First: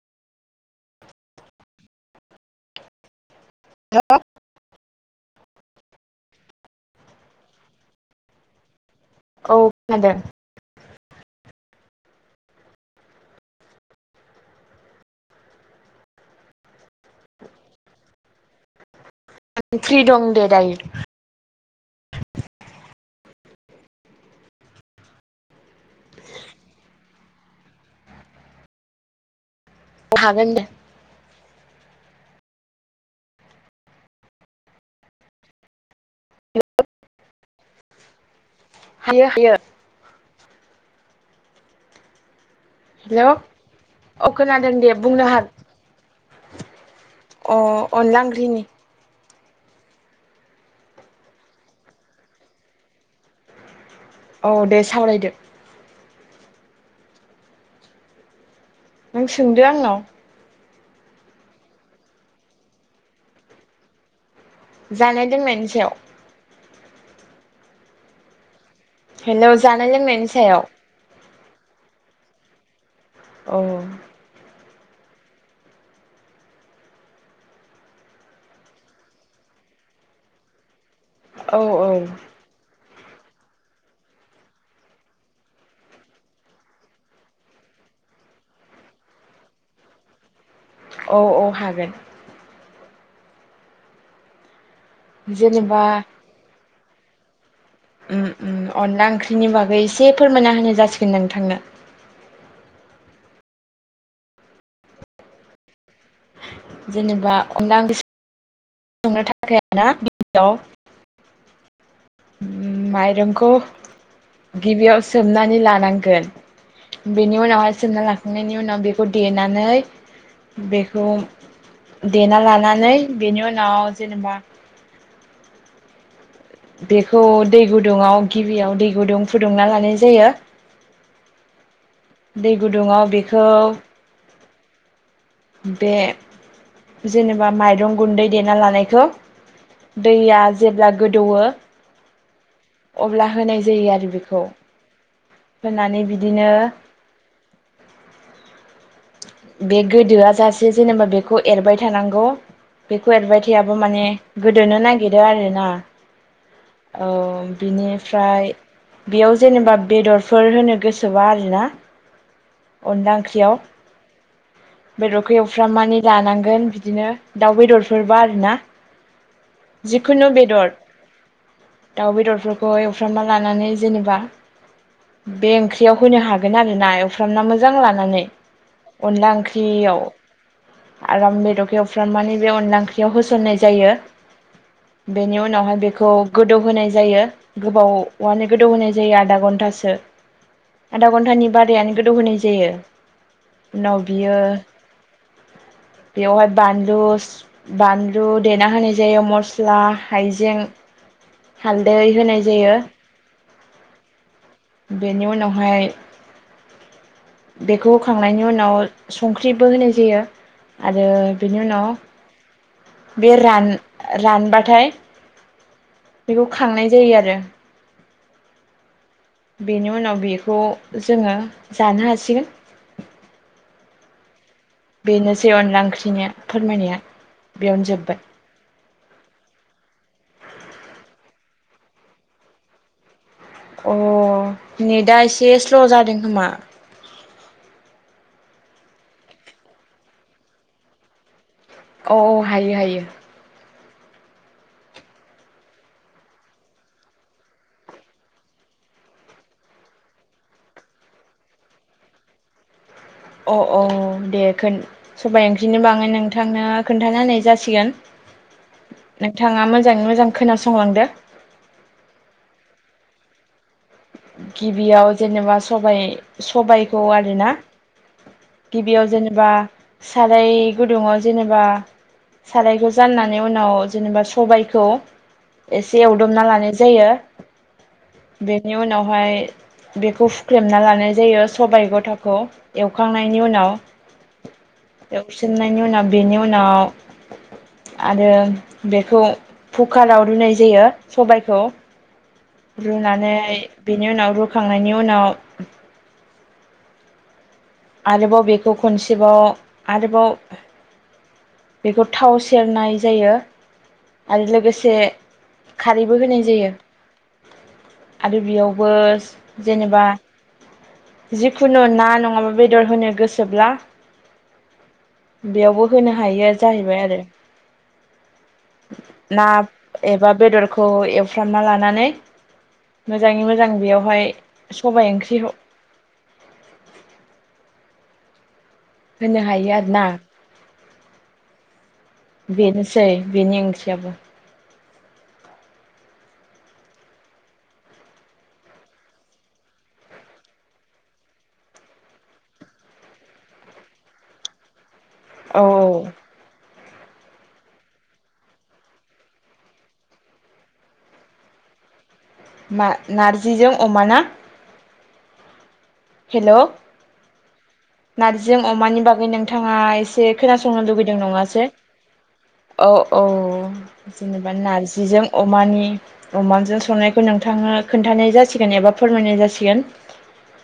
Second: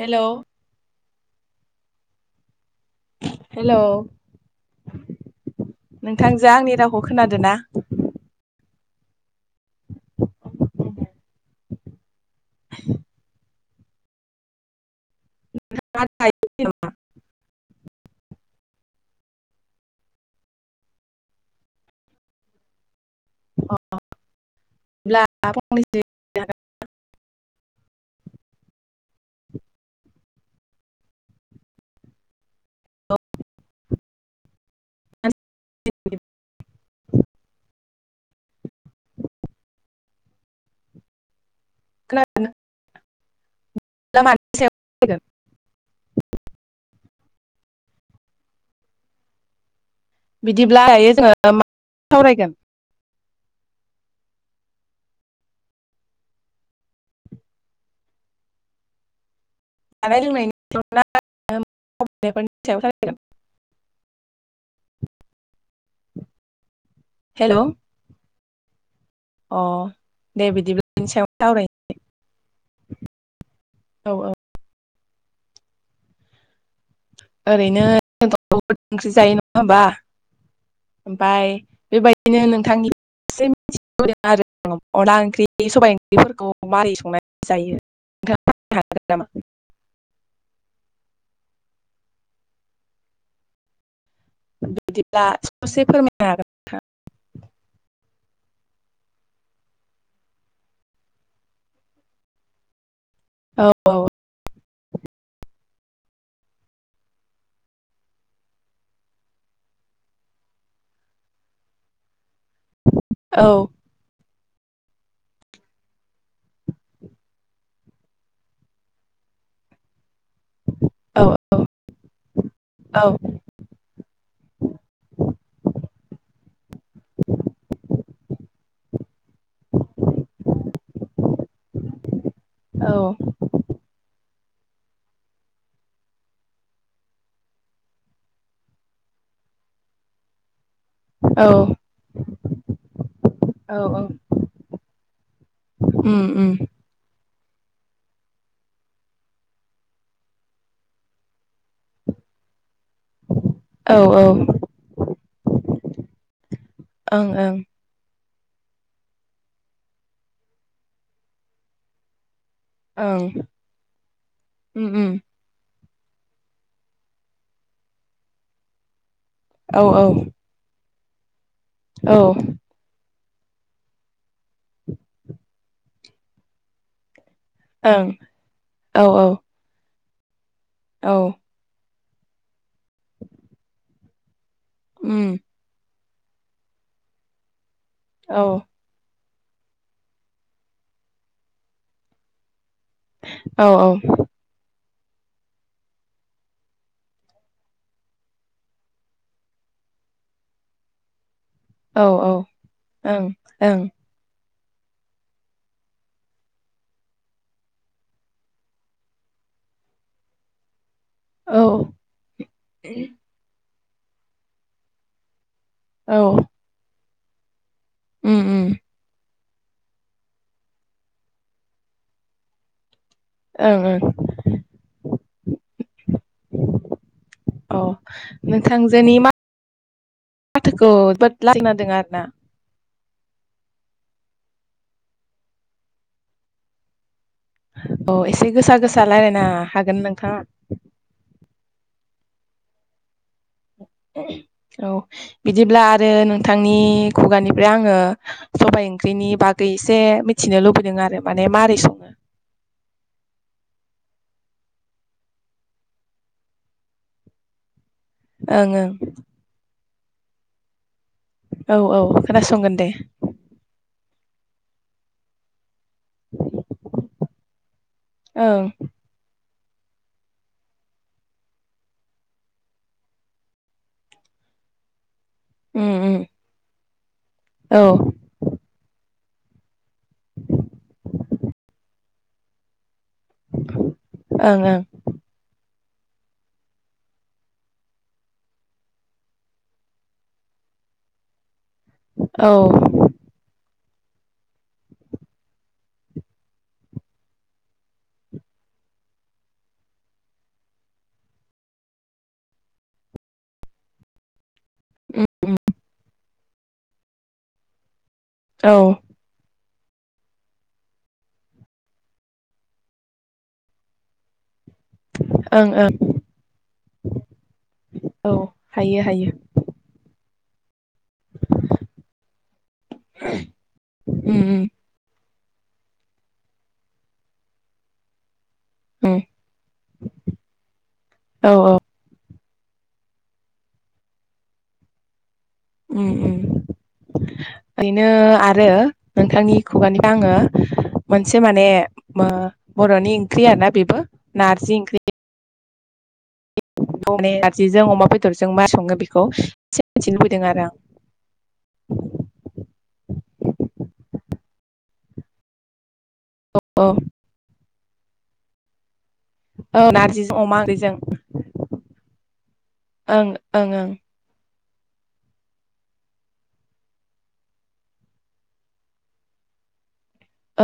हेल' hello नोंथांजो आंनि रावखौ खोनादों ना? औदे [inaudible] [inaudible] आं फ्रि दं दे दायो अ होन [inaudible] [inaudible] हागोन दे [unintelligible] हायो हायो खोनादोंना हेल' अ खोनादों दे बुंनो हागोन अ अनला बिदिब्ला दायो जोङो माखौ सावरायगोन? औ दे सावरायदो नों सोंदो आंनाव [unintelligible] जानाय लोंननायनि सायाव हेल' हेल' अ जानाय लोंनायनि दे सायाव बिदिब्ला बिनि सायाव सावरायनोसै औ औ ओरैनो ओंख्रि जायो नङा होमबा ओमफाय औ बेबायदिनो नोंथांनि एसे आरो अनदला ओंख्रि सबाय ओंख्रिफोरखौ मारै संनानै जायो नोंथाङा फोरमायनो हागोन नामा? औ औ हागोन बिदिब्ला जेनेबा ससे फोरमायनो हागोन नोंथां ओम ओम अनला ओंख्रिनि बागै एसे फोरमायना होनाय जासिगोन नोंथांनो औ औ जेनेबा अनला सं नो थाखा आरोना गिबियाव ओम औ माइरंखौ गिबियाव सोमनानै लानांगोन बेनि उनावहाय सोमना लाखांनायनि उनाव बेखौ देनानै बेखौ औ देना लानानै औ बेनि उनाव जेनेबा [inaudible] बेखौ दै गुदुङाव गिबियाव दै गुदुं फुदुंना लानाय जायो दै गुदुङाव बेखौ बे जेनेबा माइरं गुन्दै देना लानायखौ दैया जेब्ला गोदौवो औ अब्ला होनाय जायो औ आरो बेखौ होनानै उम बिदिनो उम बे गोदोआ जासे जेनेबा बेखौ एरबाय थानांगौ बेखौ एरबाय थायाबा औ माने औ ओं गोदोनो नागिरो आरो ना ओ बिनि ओमफ्राय बेयाव जेनेबा बेदरफोर होनो गोसोबा आरोना अनला ओंख्रियाव बेदरखै एफ्रामानि जानांगोन बिदिनो दाउ बेदरफोरबा आरोना जिखुनु बेदर दाउ ओं बेदरफोरखौहाय एफ्रामना लानानै जेनेबा बे ओंख्रिआव होनो हागोन आरो ना एउ फ्रामना मोजां उम लानानै औ ओं औ अनला ओंख्रियाव औ आराम बेदरखौ एउ फ्रामनानै बे अनला ओंख्रियाव होसननाय जायो। उम बेनि उनावहाय बेखौ गोदौ होनाय जायो औ गोबावआनो गोदौ होनाय जायो आदा घन्टासो आदा घन्टानि बादायानो गोदौ होनाय जायो औ उनाव बियो [inaudible] बेवहाय बानलु बानलु देना होनाय जायो मस्ला हाइजें [inaudible] हालदै ओं औ होनाय जायो उम ओं बेनि उनावहाय बेखौ होखांनायनि उनाव संख्रिबो होनाय जायो आरो बेनि उनाव बे रान रानबाथाय बेखौ खांनाय जायो आरो उम उम बेनि उनाव बेखौ जोङो जानो हासिगोन औ-औ बेनोसै अनला ओंख्रिनिया फोरमायनाया अ बेयावनो जोब्बाय नोंथांजोनि मा जोबोद [unintelligible] आरोना अ नेटआ एसे स्ल' जादों खोमा अ एसे गोसा गोसा रायलायनो हागोन नोंथाङा औ-औ हायो हायो औ बिदिब्ला आरो नोंथांनि खुगानिफ्राय आङो सबाय ओंख्रिनि बागै एसे मिथिनो लुबैदों आरो माने मारै सङो अ-अ दे सबाय ओंख्रिनि बागै नोंथांनो खोन्थाना होनाय जासिगोन ओं नोंथाङा मोजाङै मोजां खोनासंलांदो औ-औ खोनासंगोन दे गिबियाव जेनेबा सबाय-सबायखौ आरोना ओं गिबियाव जेनेबा साराय गुदुङाव जेनेबा सारायखौ जाननानै उनाव जेनेबा सबायखौ उम एसे उम एवदबना लानाय जायो औ बेनि उनावहाय बेखौ हुख्लेमना लानाय जायो सबाय गथाखौ एउ एवखांनायनि उनाव ओं ओं एवसिननायनि उनाव बेनि उनाव आरो बेखौ कुकाराव रुनाय जायो सबायखौ औ रुनानै बेनि उनाव रुखांनायनि उनाव आरोबाव बेखौ खनसेबाव आरोबाव बेखौ थाव सेरनाय जायो आरो लोगोसे से उम खारैबो होनाय जायो आरो औ बेयावबो ओं जेनेबा जिखुनु ना नङाबा बेदर होनो गोसोब्ला बेयावबो ओं होनो हायो जाहैबाय आरो औ हायो हायो ना एबा खौ एवफ्रामना लानानै मोजाङै मोजां बेवहाय उम उम सबाय ओंख्रि उम होनो हायो आरोना औ औ बेनोसै बेनि ओंख्रिआबो उम उम ओरैनो आरो नोंथांनि खुगानिबो आङो मोनसे माने ओ बर'नि ओंख्रि आरोना बेबो नारजि ओंख्रि औ बेखौ माने नारजिजों अमा बेदरजों मारै सङो बेखौ एसे मिथिनो लुबैदों आरो आं [inaudible] ना नारजिजों अमाना हेल' औ नारजि अमानि बाग गै नोंथाङा औ एसे नारजिजों अमा खोनासंनो ओंख्रिजों लुुबैदों नङासो औ-औ ओं ओं ओं बिदिनो बा नारजिजों अमानि अमाजों संनायखौ नोंथाङनो खोन्थानाय जासिगोन एबा फोरमायनाय जा जासिगोन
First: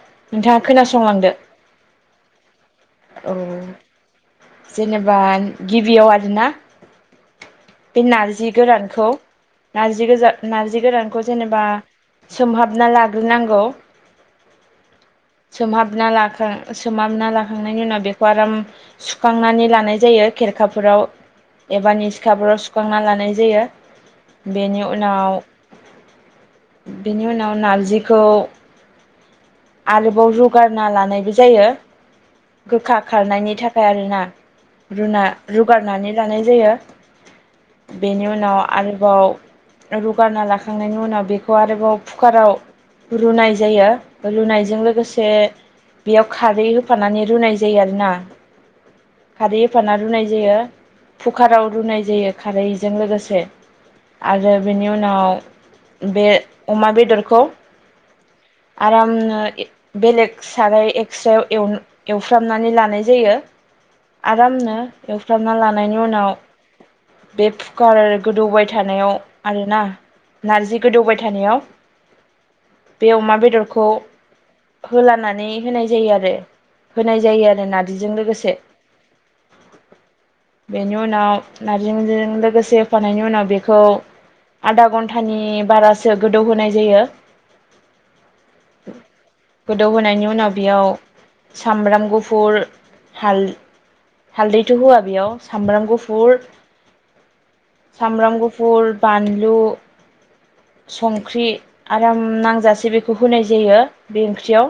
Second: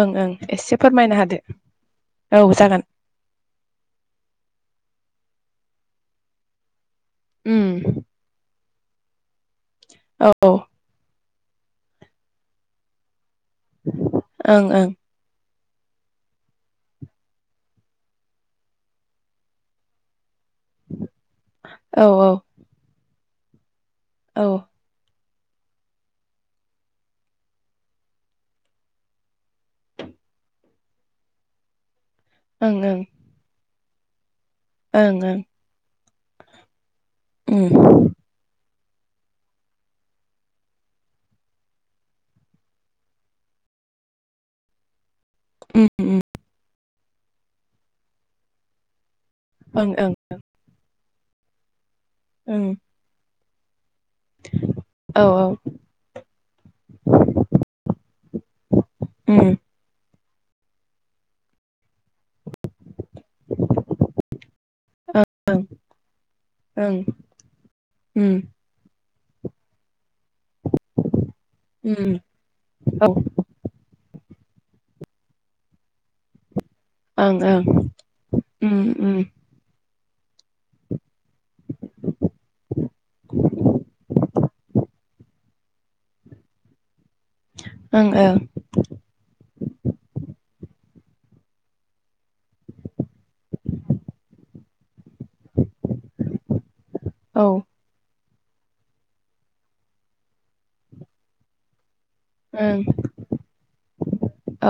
ओं ओं नोंथाङा एसे फोरमायना खोनासंलांदो होदो औ जागोन औ जेनो बा गिबियाव आरोना बे उम नारजि गोरानखौ नारजि औ गोजान औ नार्जि गोरानखौ जेनेबा सोमहाबना ला गोर नांगौ ओं ओं सोमहाबना लाखां सोमहाबना लाखांनायनि उनाव बेखौ आराम सुखांनानै लानाय जायो खेरखाफोराव एबा औ निसिखाफोराव सुखांना लानाय जायो औ ओं बेनि उनाव बेनि उनाव नारजिखौ आरोबाव रुगारना लानायबो जायो गोखा ओं खारनायनि थाखाय आरोना ओं रुना ओं रुगारनानै लानाय जायो उम बेनि उनाव आरोबाव रुगारना लाखांनायनि उनाव बेखौ आरोबाव कुकाराव रुनाय जायो रुनाय बेजों लोगोसे उम उम बेयाव खारै होफानानै रुनाय जायो आरोना खारै ओं होफाना ओं रुनाय जायो कुकाराव रुनाय जायो उम खारैजों लोगोसे आरो बेनि औ उनाव बे अमा बेदरखौ आराम नो उम बेलेग साराय एक्स्रेायाव एव एवफ्रामनानै लानाय जायो आरामनो एवफ्रामना लानायनि उनाव ओं बे कुकार आरो उम गोदौबाय थानायाव आरोना नारजि गोदौबाय थानायाव उम औ बे अमा बेदरखौ होलानानै होनाय जायो आरो होनाय जायो ओं ओं आरो नार्जिजों लोगोसे उम उम बेनि उनाव नारजिजों लोगोसे होफानायनि उनाव बेखौ आधा घन्टानि बारासो गोदौ होनाय जायो ओं ओं गोदौहोनायनि उनाव बेयाव सामब्राम गुफुर हाल हालदैथ' होआ बेयाव सामब्राम गुफुर सामब्राम गु फुुर बानलु संख्रि आराम नांजासे बेखौ होनाय जायो बे ओं ओंख्रियाव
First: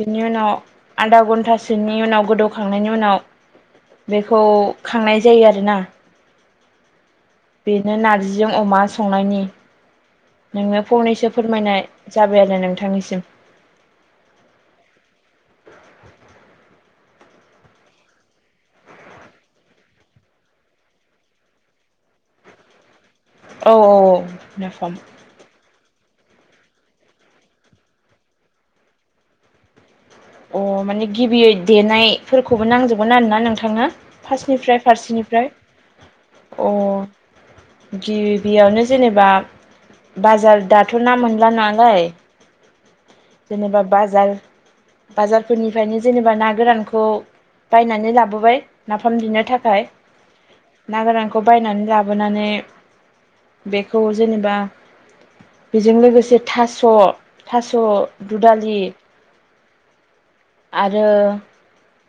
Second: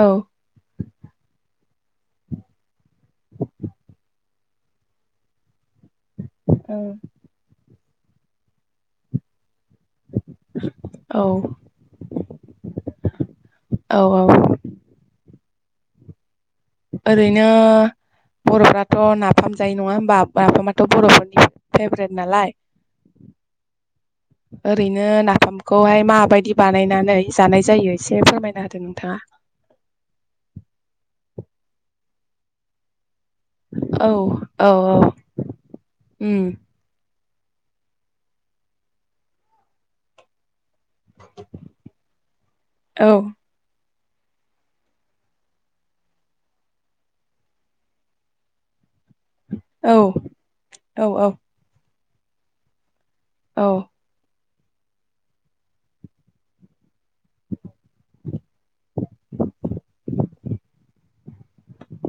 ओं औ ओं बेनि उनाव आधा घन्टासोनि उनाव गोदौखांनायनि उनाव बे खौ खांनाय जायो आरोना औ बेनो नारजिजों अमा संनायनि नोङो औ फंनैसो फोरमायनाय जाबाय आरो नोंथांनिसिम औ औ ओरैनो बर'फ्राथ' नाफाम जायो नङा होमबा नाफामाथ' बर'फोरनि फेभ्रेट नालाय औ औ नाफाम ओरैनो नाफामखौहाय मा बायदि बानायनानै जानाय जायो एसे फोरमायना होदो नोंथाङा अ माने गिबियै देनायफोरखौबो नांजोब गोन आरोना नोंथां ना औ औ फार्स्टनिफ्राय औ फारसेनिफ्राय उम अ गिबियावनो जेनेबा बाजार दा थ' ना मोनला नालाय औ जेनेबा बाजार बाजारफोरनिफ्रायनो जेनेबा ना गोरानखौ बायनानै लाबोबाय नाफाम दिनो थाखाय औ ना औ गोरानखौ बायनानै लाबोनानै औ बेखौ जेनेबा बेजों लोगोसे थास' थास' दुदालि आरो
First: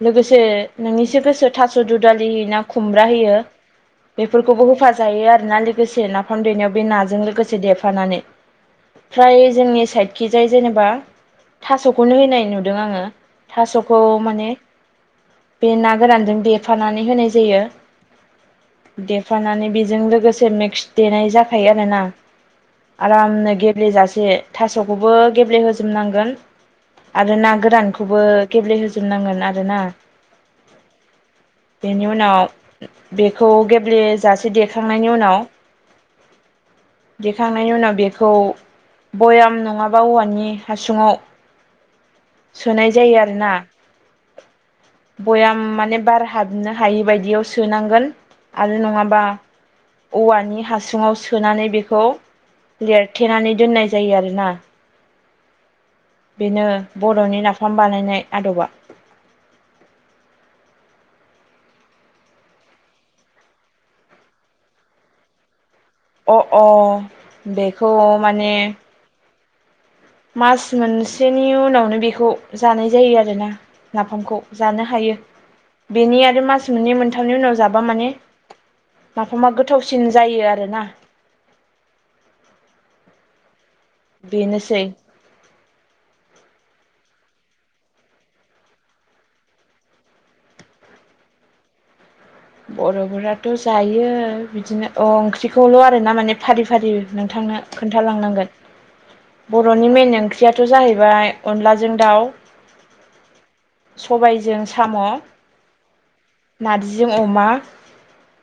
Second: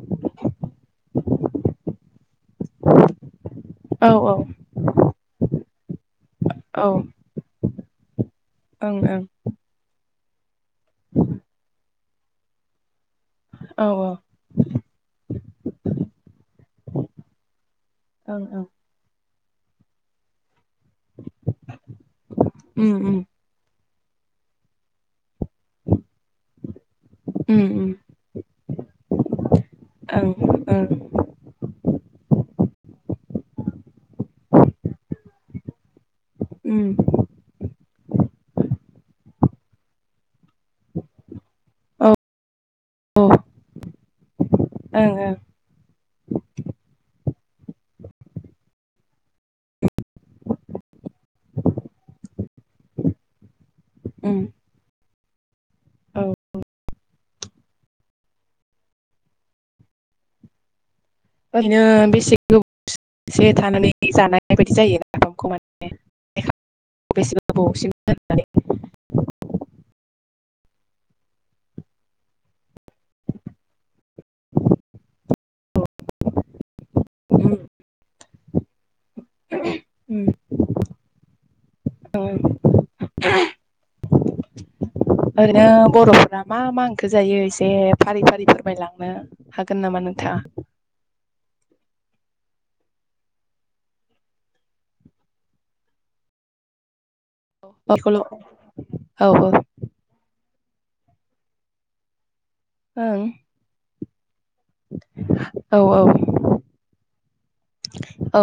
लोगोसे नोंनिसो गोसो थास' दु दालि होयो ना खुमब्रा होयो। औ औ बेफोरखौबो होफा जायो आरोना लोगोसे नाफाम देनायाव बे ओं नाजों लोगोसे देफानानै। ओं फ्राय जोंनि साइदखिजाय जेनेबा थास'खौनो होनाय नुदों आङो। औ थास'खौ माने बे ना गोरानजों देफानानै होनाय जायो। औ औ सुफानानै बेजों लोगोसे मिक्स देनाय जाखायो आरो ना उम उम आरामनो गे गेब्लेेजासे थास'खौबो गेब्लेहोजोबनांगोन आरो ना उम गोरानखौ खौबो गेब्लेहोजोबनांगोन आरोना। उम ओं [unintelligible] बेनि उनाव बेखौ गेब्लेजासे देखांनायनि उनाव उम दिेखांनायनि उनाव बेखौ भयाम नङाबा औवानि हासुङाव औ सोनाय जायो आरोना। ओं ओं बयाम माने बार हाबनो हायि बायदियाव सोनांगोन आरो नङाबा औवानि हासुङाव सोनानै बेखौ लेरथेनानै दोननाय जायो उम आरोना। औ बेनो बर'नि नाफाम बानायनाय आदबा ओरैनो बेसे गोबसे थानानै जानाय बायदि जायो नाफामखौ माने अ अ बेसे गोबावसिम बेखौ दोननानै माने मास मोनसेनि उनावनो बेखौ जानाय जायो आरोना। नाफामखौ जानो हायो बेनि आरो मास मोननै मोनथामनि उम उनाव जाबा माने माफामा गोथावसिन जायो आरोना। औ बेनोसै ओरैनो बर'फोरा मा मा ओंखो जायो एसे फारि फारि फोरमायलांनो हागोन नामा नोंथां? था बर'फोराथ' जायो बिदिनो अ ओंख्रिखौल' आरोना माने फारि फारि नोंथांनो बेखौल' औ खोन्थालांनांगोन औ बर'नि मेन ओंख्रि याथ' जाहैबाय अनलाजों दाउ। ओं सबायजों साम' औ नार्जिजों अमा। औ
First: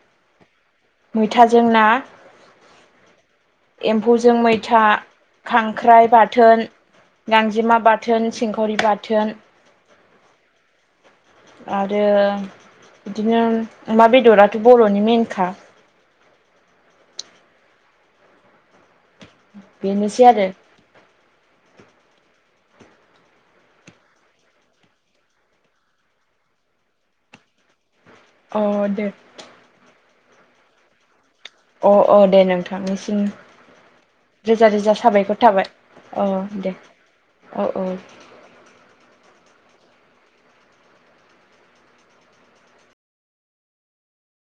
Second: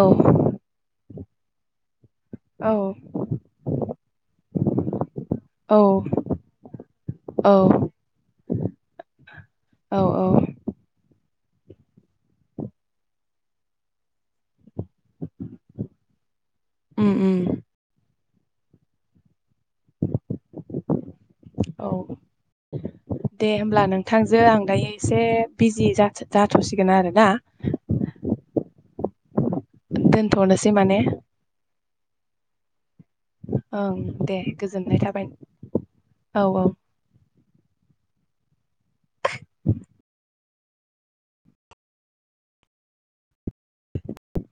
मैथाजों ना एम्फौजों मैथा औ खांख्राइ बाथोन। औ गांजेमा बाथोन सिंखाउरि बाथोन। अ आरो बिदिनो अमा बेदराथ' बर'नि मेनखा ओम ओम। बेनोसै आरो। औ [inaudible] दे होमब्ला नोंथांजो आं दायो एसे बिजि जाथ'सिगोन आरोना। अ दे दोनथ'नोसै माने-? अ अ दे नोंथांनिम ओं दे रोजा रोजा गोजोननाय साबायखर थाबाय अ औ औ दे औ औ। [inaudible]